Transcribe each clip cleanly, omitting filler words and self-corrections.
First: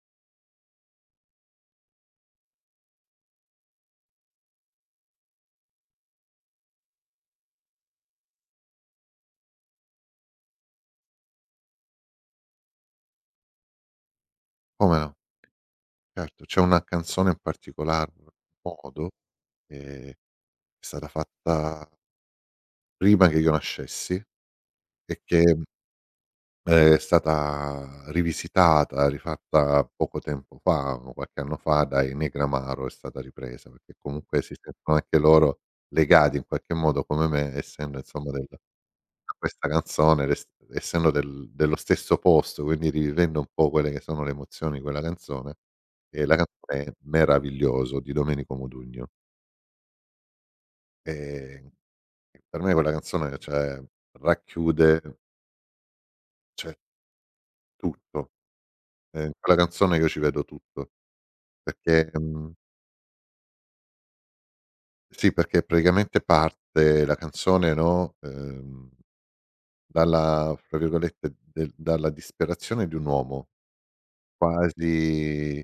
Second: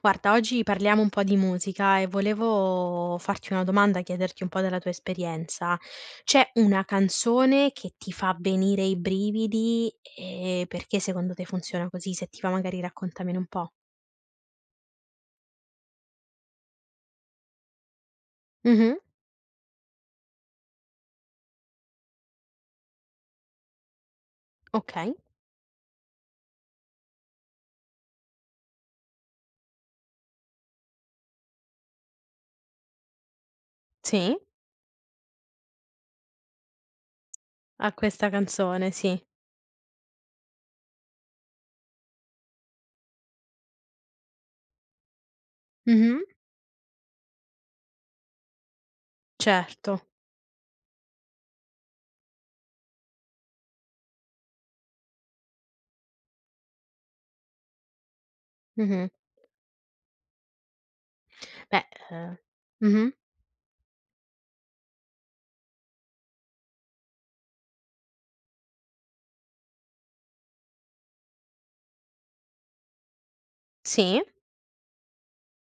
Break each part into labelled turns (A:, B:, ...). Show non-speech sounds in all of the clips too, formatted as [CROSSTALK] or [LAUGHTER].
A: Guarda, oggi parliamo un po' di musica e volevo farti una domanda, chiederti un po' della tua esperienza. C'è una canzone che ti fa venire i brividi e perché secondo te funziona così? Se ti va magari raccontamene un po'.
B: Come no, certo. C'è una canzone in particolar
A: Mh-mh.
B: modo, che è stata fatta prima che io nascessi e
A: Okay,
B: che, è stata rivisitata, rifatta poco tempo fa, o qualche anno fa, dai Negramaro è stata ripresa, perché
A: sì,
B: comunque si sentono anche loro legati in qualche modo come me,
A: a
B: essendo insomma
A: questa
B: del
A: canzone, sì.
B: a questa canzone res essendo dello stesso posto, quindi rivivendo un po' quelle che sono le emozioni di quella canzone,
A: Mh-mh.
B: la canzone è "Meraviglioso" di Domenico Modugno.
A: Certo.
B: Ehm, per me quella canzone, cioè, racchiude, cioè, tutto.
A: Mh-mh.
B: In quella canzone io ci vedo tutto,
A: Beh,
B: perché
A: ehm mh-mh.
B: sì, perché praticamente parte la canzone, no, dalla fra virgolette, del dalla disperazione di un uomo,
A: Sì,
B: quasi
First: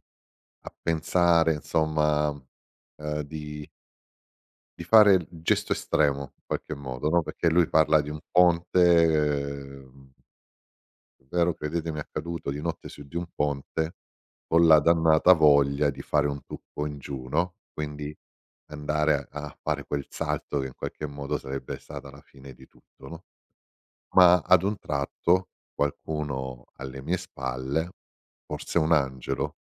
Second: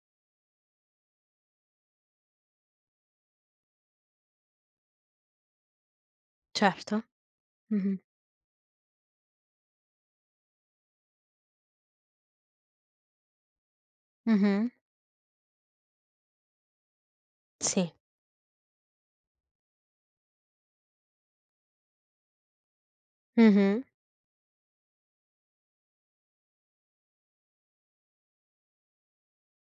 B: a pensare insomma, ehm, di di fare il gesto estremo in qualche
A: certo.
B: modo, no, perché lui
A: Mh-mh.
B: parla di un ponte, vero credetemi è accaduto di notte su di un ponte, con
A: Mh-mh.
B: la dannata voglia di fare un tuffo in giù, no,
A: Sì.
B: quindi andare a fare quel salto che in qualche modo sarebbe stata la fine di tutto, no,
A: Mh-mh.
B: ma ad un tratto qualcuno alle mie spalle, forse un angelo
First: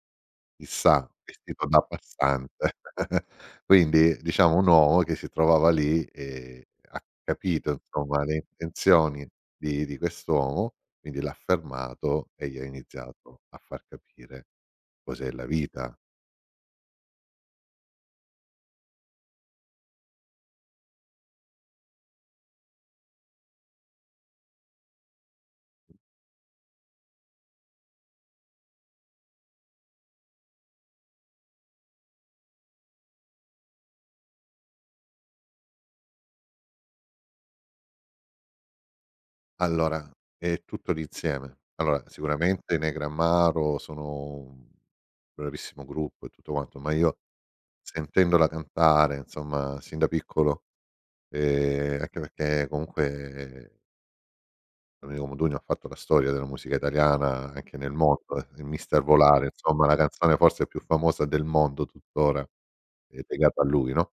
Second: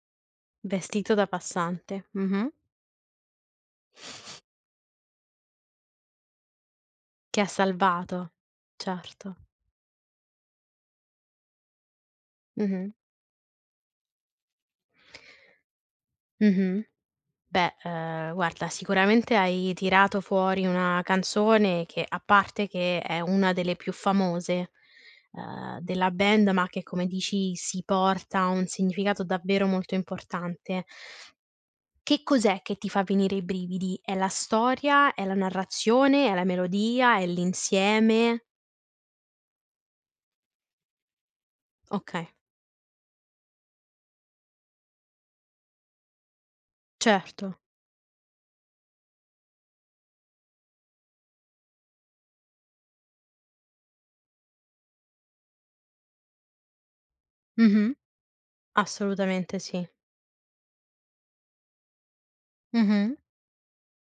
B: chissà,
A: Vestito da
B: vestito da
A: passante. Mh-mh.
B: passante. [LAUGHS] Quindi diciamo un uomo che si trovava lì e ha
A: Che ha
B: capito insomma
A: salvato,
B: le intenzioni
A: certo.
B: di quest'uomo, quindi l'ha fermato e gli ha
A: Mh-mh.
B: iniziato a far capire cos'è la vita.
A: Mh-mh. Beh, guarda sicuramente hai tirato fuori una canzone che a parte che è una delle più famose, della band, ma che come dici si porta un significato davvero molto importante. Che cos'è che ti fa venire i brividi? È la storia? È la narrazione? È la melodia? È l'insieme?
B: Allora è tutto l'insieme. Allora
A: Okay,
B: sicuramente i Negramaro sono un bravissimo gruppo e tutto quanto, ma io
A: certo.
B: sentendola cantare, insomma, sin da piccolo, anche perché comunque Domenico Modugno ha fatto la storia della musica italiana anche nel
A: Mh-mh.
B: mondo, è il mister Volare,
A: Assolutamente
B: insomma
A: sì.
B: la canzone forse più famosa del mondo tuttora
A: Mh-mh.
B: è legata a lui, no,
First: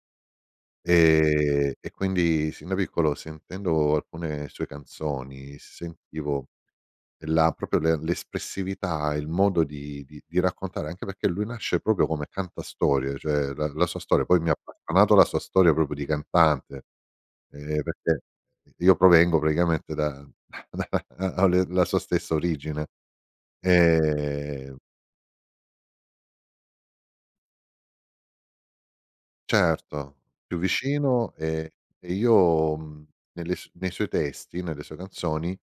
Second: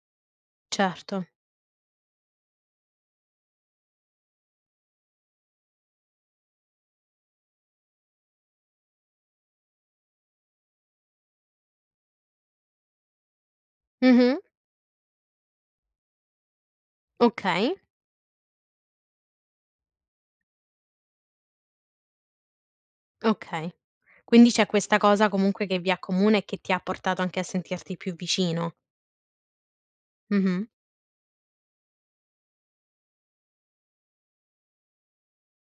A: Certo.
B: e quindi sin da piccolo sentendo alcune sue canzoni, sentivo la proprio le l'espressività, il modo di raccontare, anche perché lui nasce proprio come cantastorie, cioè la sua storia poi
A: Mh-mh.
B: mi ha appassionato la sua storia proprio di cantante.
A: Okay,
B: Perché io provengo praticamente da [LAUGHS] da ho le la sua stessa origine.
A: okay. Quindi c'è
B: Ehm,
A: questa cosa comunque che vi accomuna e che ti ha portato anche a sentirti più vicino.
B: certo, più
A: Mh-mh,
B: vicino e io, nelle s nei suoi testi, nelle sue canzoni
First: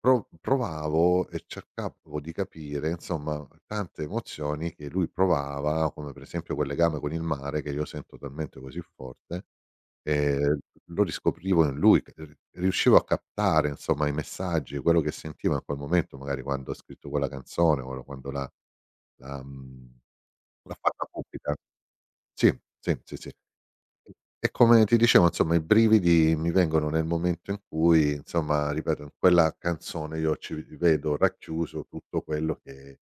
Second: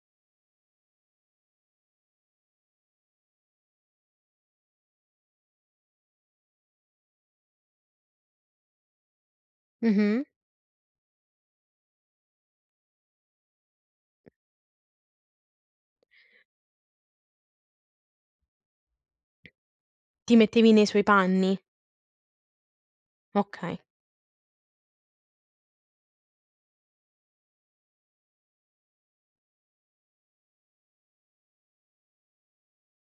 B: Provavo e cercavo di capire, insomma, tante emozioni che lui provava, come per esempio quel legame con il mare che io sento talmente così forte,
A: mh-mh.
B: ehm, lo riscoprivo in lui, c r riuscivo a captare, insomma, i messaggi, quello che sentiva in quel momento, magari quando ha scritto quella canzone, o quando l'ha mhmm,
A: Ti mettevi
B: l'ha
A: nei suoi
B: fatta pubblica.
A: panni.
B: Sì, sì, sì, sì.
A: Okay.
B: E come ti dicevo insomma i brividi mi vengono nel momento in cui insomma, ripeto, in quella canzone io ci vedo racchiuso tutto quello che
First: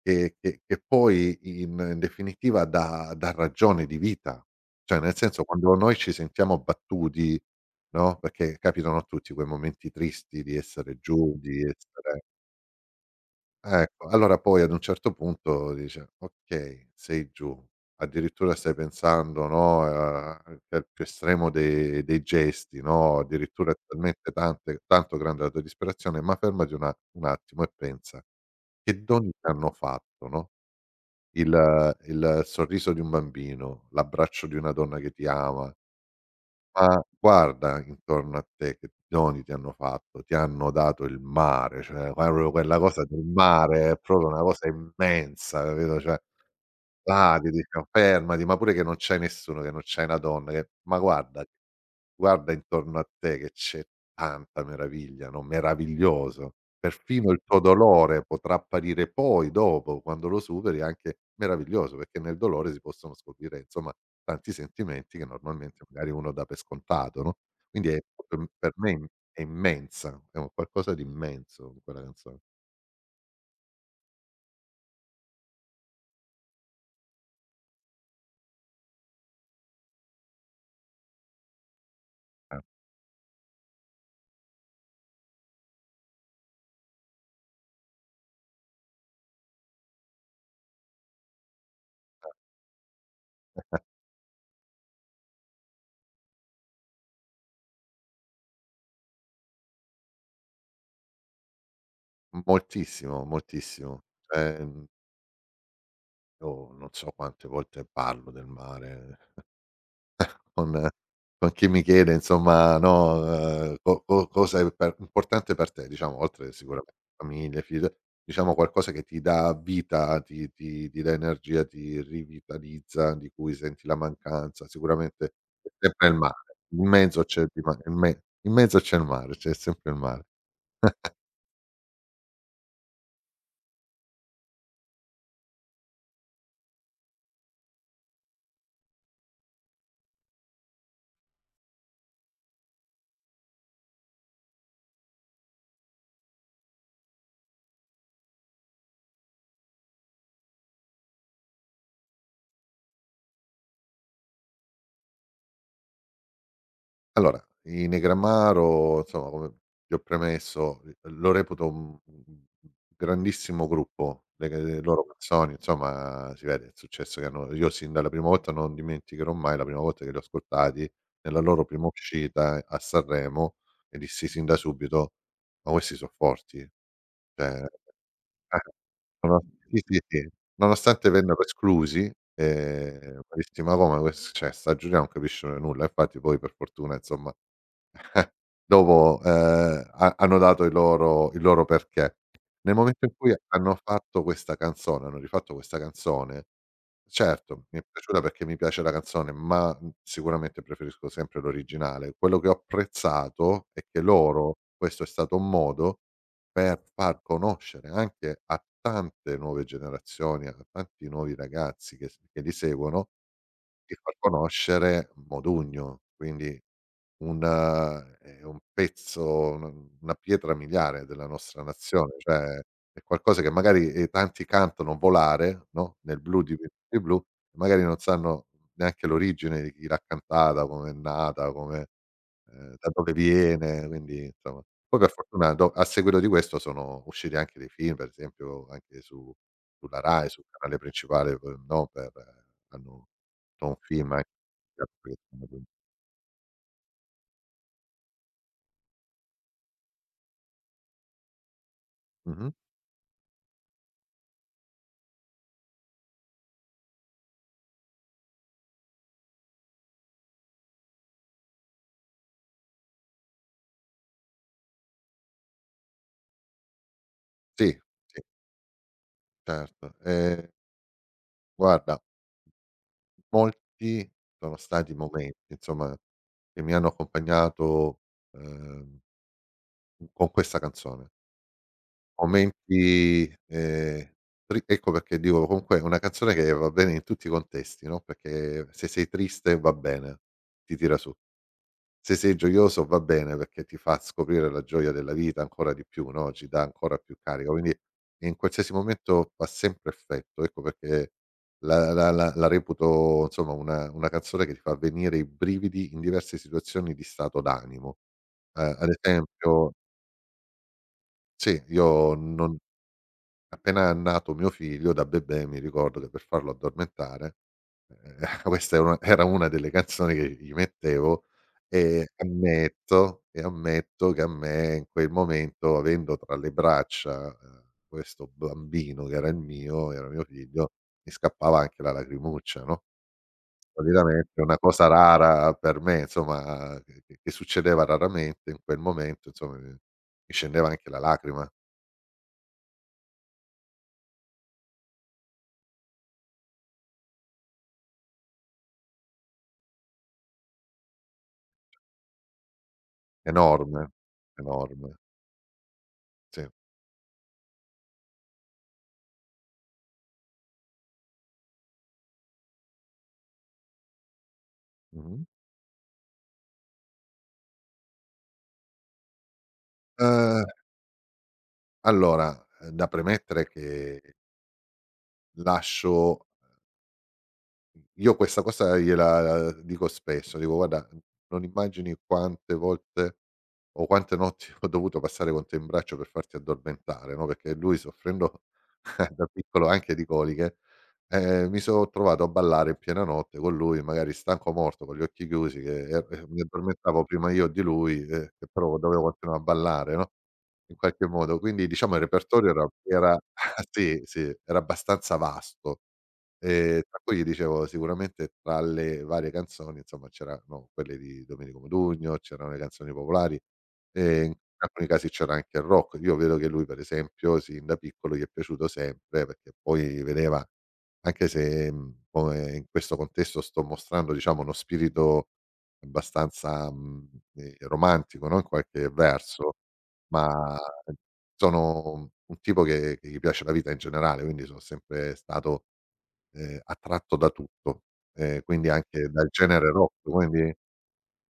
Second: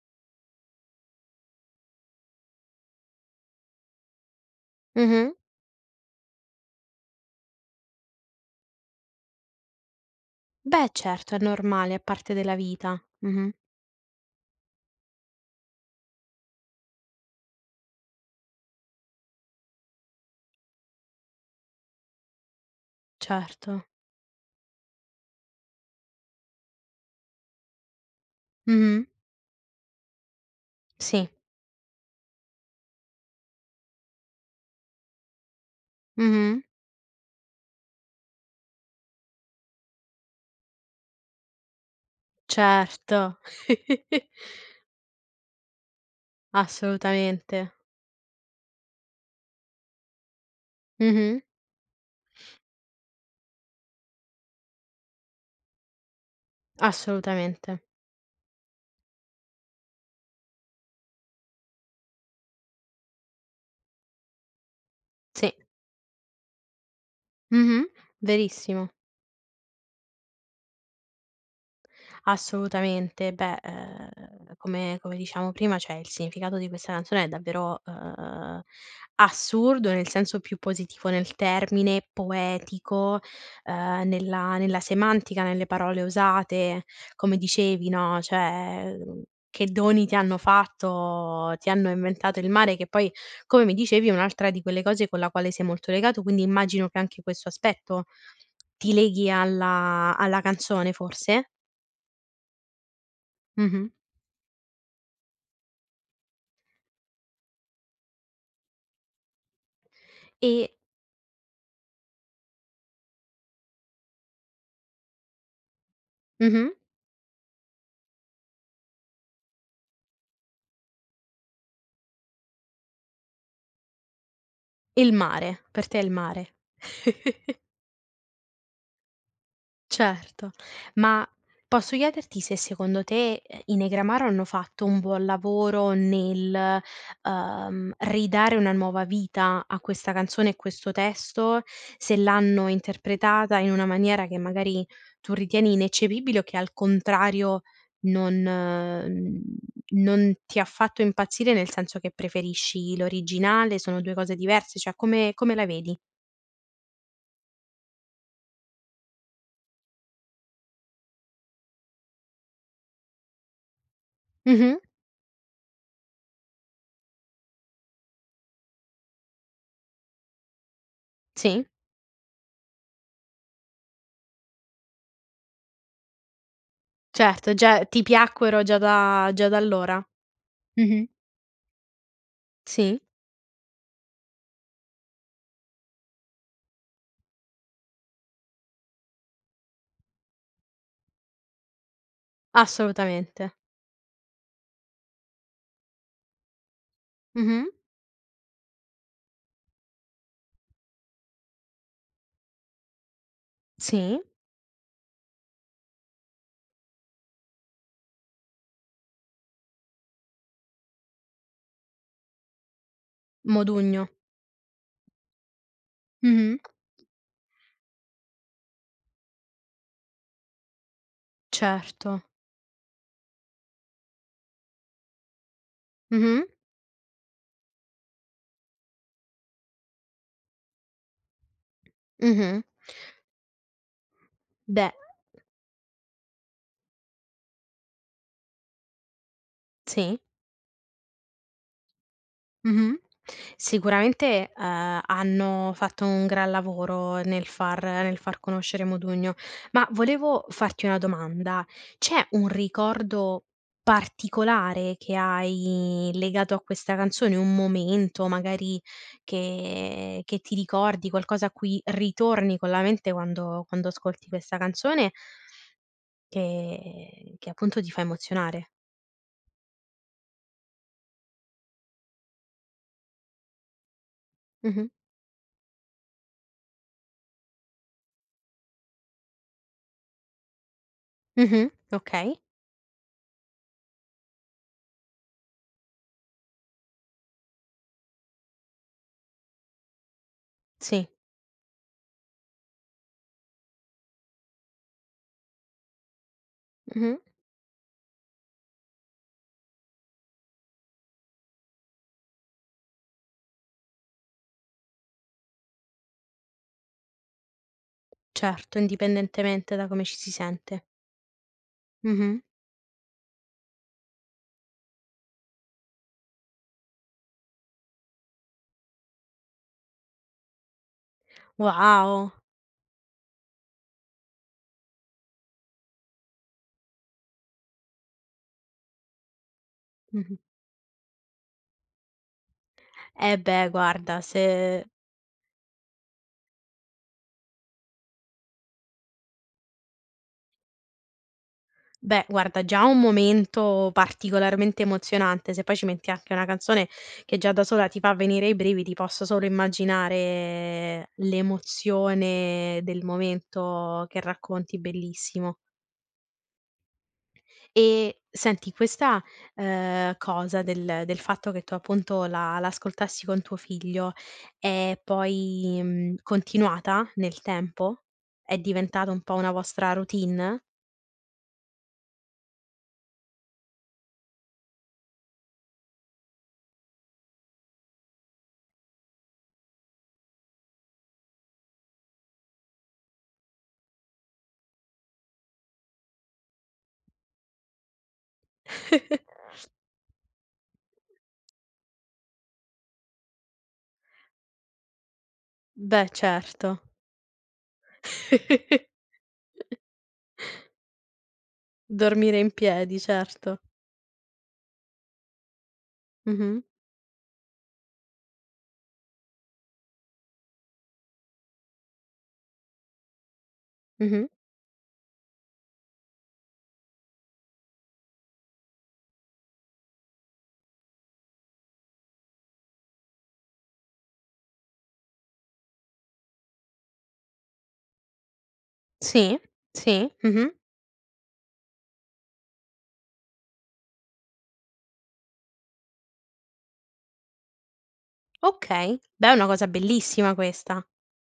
B: che che che poi in definitiva dà ragione di vita. Cioè nel
A: Mh-mh.
B: senso quando noi ci sentiamo battuti, no, perché capitano a tutti quei momenti tristi di
A: Beh,
B: essere
A: certo,
B: giù,
A: è
B: di
A: normale, è
B: essere
A: parte della vita. Mh-mh.
B: ecco, allora poi ad un certo punto dice: "Okay, sei giù, addirittura stai pensando, no, a anche al più estremo de dei gesti, no, addirittura è
A: Certo.
B: talmente tante tanto grande la tua disperazione, ma fermati una un attimo e pensa, che
A: Mh-mh.
B: doni ti hanno fatto, no,
A: Sì.
B: il sorriso di un bambino, l'abbraccio di una donna che ti ama,
A: Mh-mh.
B: ma guarda intorno a te che doni ti hanno fatto, ti hanno dato il mare, cioè [UNINTELLIGIBLE] proprio quella cosa del
A: Certo. [LAUGHS]
B: mare è proprio una cosa immensa, capito, cioè là ti
A: Assolutamente.
B: dicono: "Fermati", ma pure che non c'è nessuno, che non c'è una donna che:
A: Mh-mh.
B: Guarda intorno a te che c'è tanta meraviglia, no, meraviglioso. Perfino il tuo
A: Assolutamente.
B: dolore potrà apparire poi, dopo, quando lo superi, anche meraviglioso, perché nel dolore si possono scoprire, insomma, tanti sentimenti che
A: Sì.
B: normalmente magari uno dà per scontato, no, quindi
A: Mh-mh.
B: è proprio per
A: Verissimo.
B: me è immensa, è un qualcosa di immenso quella canzone.
A: Assolutamente. Beh, come come diciamo prima, cioè il significato di questa canzone è davvero, assurdo nel senso più positivo nel termine,
B: Eh,
A: poetico, nella semantica, nelle parole usate, come dicevi, no, cioè, che doni ti hanno fatto, ti hanno inventato il mare, che poi, come mi dicevi, è un'altra di quelle cose con la quale sei molto legato, quindi immagino che anche questo aspetto ti leghi alla canzone forse?
B: Moltissimo,
A: Mh-mh.
B: moltissimo. Ehm, io non so quante volte parlo del mare.
A: E
B: con con chi mi chiede insomma, no, co co cosa è per importante per te, diciamo, oltre
A: Mh-mh.
B: sicuramente famiglia, figli, diciamo qualcosa che ti dà vita, ti dà energia, ti rivitalizza, di cui senti la mancanza.
A: Il
B: Sicuramente
A: mare,
B: è
A: per te
B: sempre
A: il
B: il mare.
A: mare.
B: In mezzo c'è il
A: [LAUGHS]
B: ma in me in mezzo c'è il mare, c'è sempre il mare.
A: Certo. Ma posso chiederti se secondo te, i Negramaro hanno fatto un buon lavoro nel, ridare una nuova vita a questa canzone e questo testo? Se l'hanno interpretata in una maniera che magari tu ritieni ineccepibile o che al contrario non mhmm, non ti ha fatto impazzire, nel senso che preferisci l'originale, sono 2 cose diverse, cioè come come la vedi?
B: Allora, i Negramaro, insomma, come ti ho premesso, l lo reputo un grandissimo gruppo.
A: Mh-mh.
B: Le loro canzoni, insomma, si vede il successo che hanno. Io sin dalla prima volta non dimenticherò mai la prima volta che li ho ascoltati, nella loro
A: Sì,
B: prima uscita a Sanremo, e dissi sin da subito: "Ma questi so' forti."
A: certo,
B: Cioè
A: già ti
B: eh,
A: piacquero
B: sono
A: già da
B: sì, sì,
A: allora.
B: sì.
A: Mh-mh.
B: Nonostante vennero esclusi,
A: Sì,
B: ma dissi: "Ma come? Ques Cioè 'sta giuria non capisce nulla." Infatti poi per fortuna, insomma. Dopo, ha hanno dato il loro perché. Nel momento in cui
A: assolutamente.
B: hanno fatto questa canzone, hanno rifatto questa canzone,
A: Mh-mh.
B: certo mi è piaciuta perché mi piace la canzone, ma, sicuramente preferisco sempre l'originale. Quello che ho apprezzato è che
A: Sì,
B: loro questo è stato un modo per far conoscere anche a tante nuove generazioni, a tanti nuovi ragazzi che li seguono di
A: Modugno.
B: far conoscere Modugno,
A: Mh-mh.
B: quindi un è un pezzo, un una pietra miliare della nostra nazione,
A: Certo.
B: cioè è qualcosa che magari, tanti cantano "Volare", no, nel blu
A: Mh-mh.
B: di Venerdì Blu, magari non sanno neanche l'origine di chi l'ha cantata, come è nata, come
A: Mh-mh.
B: da dove viene, quindi insomma.
A: Beh,
B: Poi per fortuna do a seguito di questo sono usciti anche dei film, per esempio anche su sulla
A: sì.
B: Rai, sul canale principale, poi no, per
A: Mh-mh.
B: hanno un film anche
A: Sicuramente,
B: [UNINTELLIGIBLE]
A: hanno fatto un gran lavoro nel far conoscere Modugno. Ma volevo farti una domanda: c'è un
B: mh-mh.
A: ricordo particolare che hai legato a questa canzone? Un momento magari che ti ricordi, qualcosa a cui ritorni con la mente quando ascolti questa canzone che
B: Sì,
A: appunto ti fa
B: sì,
A: emozionare?
B: certo. Guarda, molti sono
A: Mh-mh.
B: stati momenti, insomma, che mi hanno accompagnato, ehm, con questa canzone.
A: Mh-mh. Okay.
B: Momenti, tri ecco perché dico comunque è una canzone che va bene in tutti i contesti, no, perché se sei triste va bene, ti tira
A: Sì.
B: su. Se sei gioioso va bene perché ti fa scoprire la gioia della vita ancora di più, no, ci dà ancora più
A: Mh-mh.
B: carica, quindi in qualsiasi momento fa sempre effetto. Ecco perché la reputo insomma una canzone che ti fa venire i brividi in diverse situazioni di stato d'animo.
A: Certo,
B: Ad esempio
A: indipendentemente da come ci si sente.
B: sì, io
A: Mh-mh.
B: non appena è nato mio figlio da bebè mi ricordo che per farlo addormentare. Ehm, [LAUGHS] Questa è una era una delle canzoni che gli mettevo e
A: Wow.
B: ammetto che a me in quel momento, avendo tra le braccia, questo bambino che era il mio era mio
A: Mh-mh.
B: figlio, mi scappava anche la lacrimuccia, no,
A: Eh beh, guarda
B: solitamente è una cosa
A: se
B: rara per me, insomma, che succedeva raramente, in quel momento insomma mi scendeva anche la lacrima,
A: beh, guarda già un momento particolarmente emozionante, se poi ci metti anche una canzone che già da sola ti fa venire i brividi, posso solo immaginare l'emozione del
B: enorme,
A: momento che racconti,
B: enorme,
A: bellissimo.
B: sì.
A: E senti questa, cosa del fatto che tu appunto la l'ascoltassi con tuo figlio è
B: Mh-mh.
A: poi, continuata nel tempo? È diventata un po' una vostra
B: Ehm,
A: routine?
B: allora, da premettere che lascio io questa cosa gliela dico spesso, dico: "Guarda, non immagini quante volte o quante notti [LAUGHS] ho dovuto passare con te in braccio per farti addormentare", no, perché lui soffrendo [LAUGHS] da
A: [LAUGHS]
B: piccolo anche di coliche, mi sono trovato a ballare in piena notte con lui, magari stanco morto, con gli occhi chiusi che e
A: Beh,
B: e mi
A: certo.
B: addormentavo prima io di lui, che però dovevo
A: [LAUGHS]
B: continuare a ballare, no, in qualche modo. Quindi diciamo il
A: Dormire
B: repertorio
A: in
B: era
A: piedi, certo.
B: [LAUGHS] sì, sì, era abbastanza vasto.
A: Mh-mh,
B: Tra cui dicevo sicuramente tra le varie canzoni, insomma, c'erano quelle di Domenico Modugno, c'erano le canzoni popolari e
A: mh-mh.
B: in alcuni casi c'era anche il rock. Io vedo che lui per esempio sin da piccolo gli è piaciuto sempre perché poi vedeva anche se, come in questo contesto sto mostrando diciamo uno spirito abbastanza, romantico, no, in qualche
A: Sì,
B: verso,
A: sì, mh-mh.
B: ma sono un tipo che gli piace la vita in generale, quindi sono sempre stato attratto da tutto, quindi
A: Okay.
B: anche dal
A: Beh, è una
B: genere
A: cosa
B: rock,
A: bellissima
B: quindi
A: questa.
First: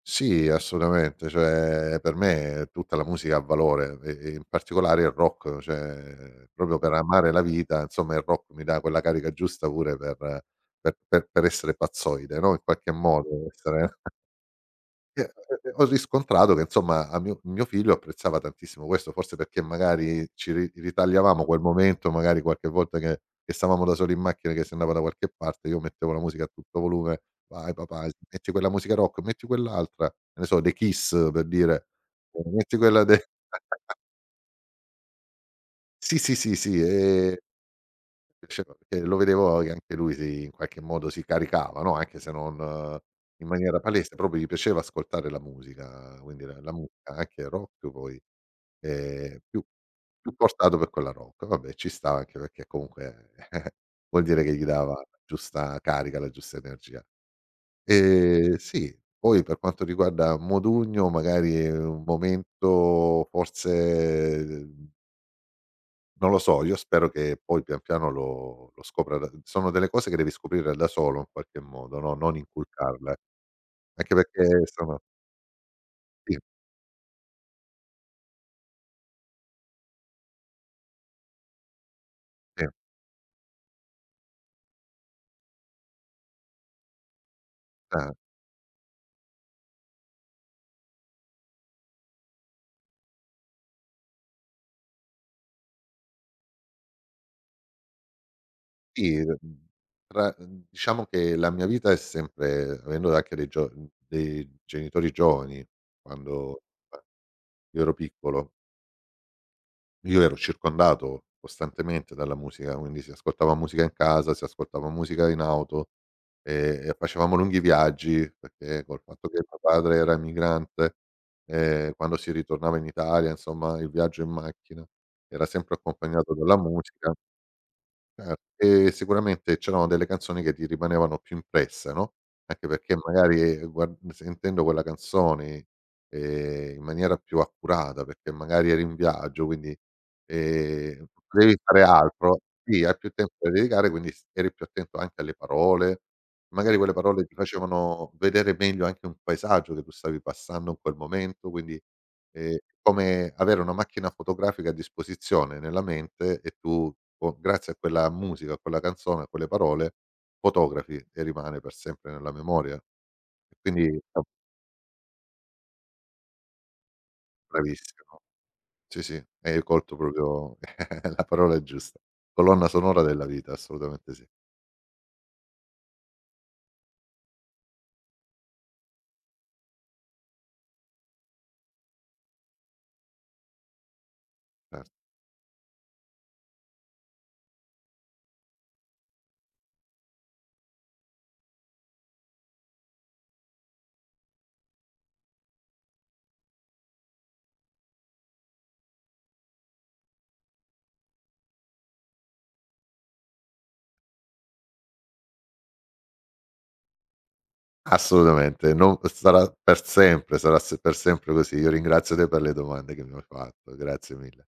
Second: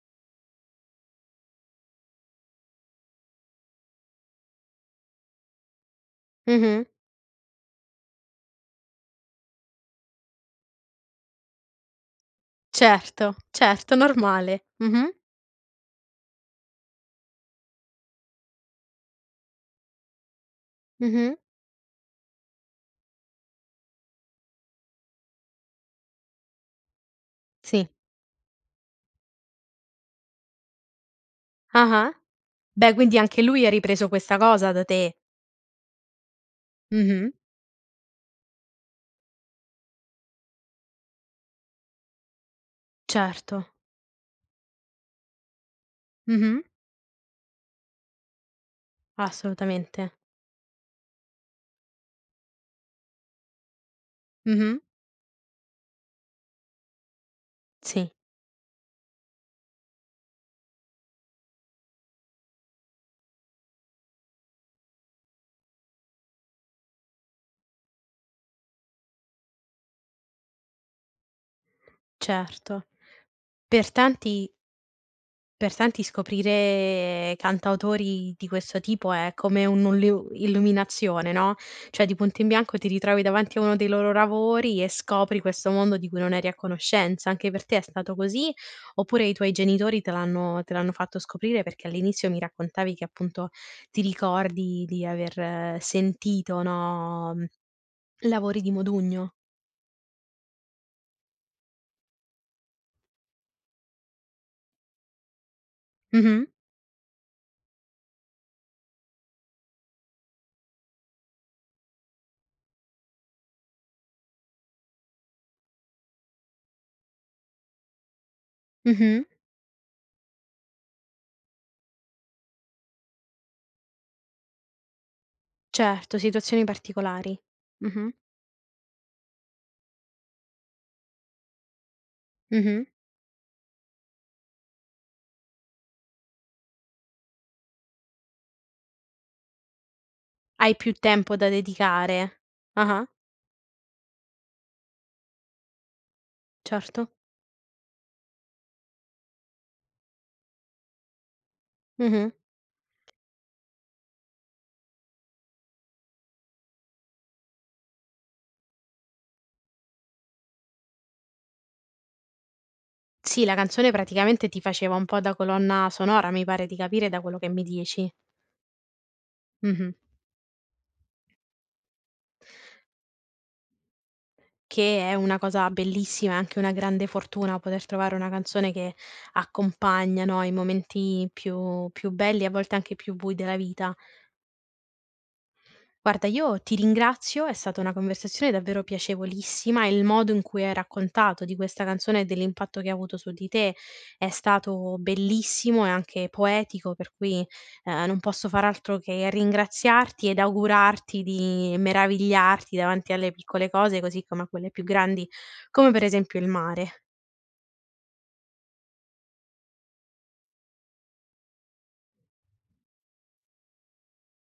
B: sì, assolutamente, cioè per me tutta la musica ha valore e in particolare il rock, cioè proprio
A: Mh-mh.
B: per amare la vita, insomma il rock mi dà quella carica giusta pure per essere pazzoide, no, in qualche
A: Certo,
B: modo,
A: certo,
B: essere
A: normale. Mh-mh,
B: e ho riscontrato che insomma a mio figlio apprezzava tantissimo questo, forse perché magari ci ri
A: mh-mh.
B: ritagliavamo quel momento, magari qualche volta che stavamo da soli in macchina che si andava da qualche parte, io mettevo la musica a tutto volume: "Vai
A: Sì.
B: papà, metti quella musica rock, metti quell'altra", che ne so, dei Kiss per dire,
A: Ah-ah.
B: metti
A: Beh,
B: quella
A: quindi
B: de
A: anche
B: [LAUGHS]
A: lui ha ripreso questa cosa da te.
B: sì, sì, sì, sì,
A: Mh-mh.
B: Piaceva perché lo vedevo che anche lui in qualche modo si caricava, no, anche se non in
A: Certo.
B: maniera palese, proprio gli piaceva ascoltare la musica, quindi
A: Mh-mh.
B: la musica anche rock poi, ehm, più
A: Assolutamente.
B: più portato per quella rock. Vabbè ci sta anche perché comunque [LAUGHS] vuol dire che gli
A: Mh-mh.
B: dava la giusta carica, la giusta energia.
A: Sì,
B: Sì, poi per quanto riguarda Modugno magari è un momento forse non lo so, io spero che poi pian piano lo scopra da sono delle cose che devi scoprire da solo in qualche modo, no, non
A: certo.
B: inculcarle,
A: Per
B: anche
A: tanti
B: perché sono
A: Per tanti
B: sì,
A: scoprire cantautori di questo tipo è come un'ullu illuminazione, no, cioè di punto in
B: sì,
A: bianco ti ritrovi davanti a uno dei loro lavori e scopri questo mondo di cui non eri a conoscenza. Anche per te è
B: eh,
A: stato così, oppure i tuoi genitori te l'hanno fatto scoprire? Perché all'inizio mi raccontavi che appunto ti ricordi di aver sentito, no, lavori di
B: sì,
A: Modugno.
B: tra diciamo che la mia vita è sempre avendo anche dei gio dei genitori giovani,
A: Mh-mh,
B: quando, beh, io ero piccolo. Io ero circondato costantemente dalla musica, quindi si ascoltava musica in casa, si ascoltava musica in auto, e facevamo lunghi viaggi perché col
A: mh-mh.
B: fatto che mio padre era migrante, quando si ritornava in Italia, insomma, il viaggio in macchina era sempre
A: Certo,
B: accompagnato dalla
A: situazioni
B: musica.
A: particolari. Mh-mh,
B: Cer E sicuramente c'erano delle canzoni che ti rimanevano più impresse, no, anche
A: mh-mh.
B: perché magari, guard sentendo quella canzone, in maniera più accurata, perché magari eri in viaggio, quindi,
A: Hai più tempo da
B: potevi fare altro
A: dedicare.
B: sì, hai
A: Ah-ah,
B: più tempo da dedicare, quindi s eri più attento anche alle parole, magari quelle
A: certo.
B: parole ti facevano vedere meglio anche un paesaggio che tu stavi passando in quel momento, quindi.
A: Mh-mh.
B: Come avere una macchina fotografica a disposizione nella mente e tu o grazie a quella musica, a quella canzone, a quelle parole fotografi e rimane per sempre nella memoria. E
A: Sì, la
B: quindi
A: canzone
B: è
A: praticamente ti faceva un po' da colonna sonora, mi pare di capire da quello che mi dici.
B: bravissimo. Sì, sì, hai
A: Mh-mh.
B: colto proprio [LAUGHS] la parola giusta. Colonna sonora della vita, assolutamente sì,
A: Che è una cosa bellissima, è anche una grande fortuna poter trovare una canzone che accompagna, no, i momenti più belli e a volte anche più bui della vita.
B: cer
A: Guarda, io ti ringrazio, è stata una conversazione davvero piacevolissima e il modo in cui hai raccontato di questa canzone e dell'impatto che ha avuto su di te è stato bellissimo e anche poetico, per cui non posso far altro che ringraziarti ed augurarti di meravigliarti davanti alle piccole cose, così come a quelle più grandi, come per esempio il mare.
B: assolutamente, non sarà per sempre, sarà se per sempre così. Io ringrazio te per le domande che mi hai fatto, grazie mille.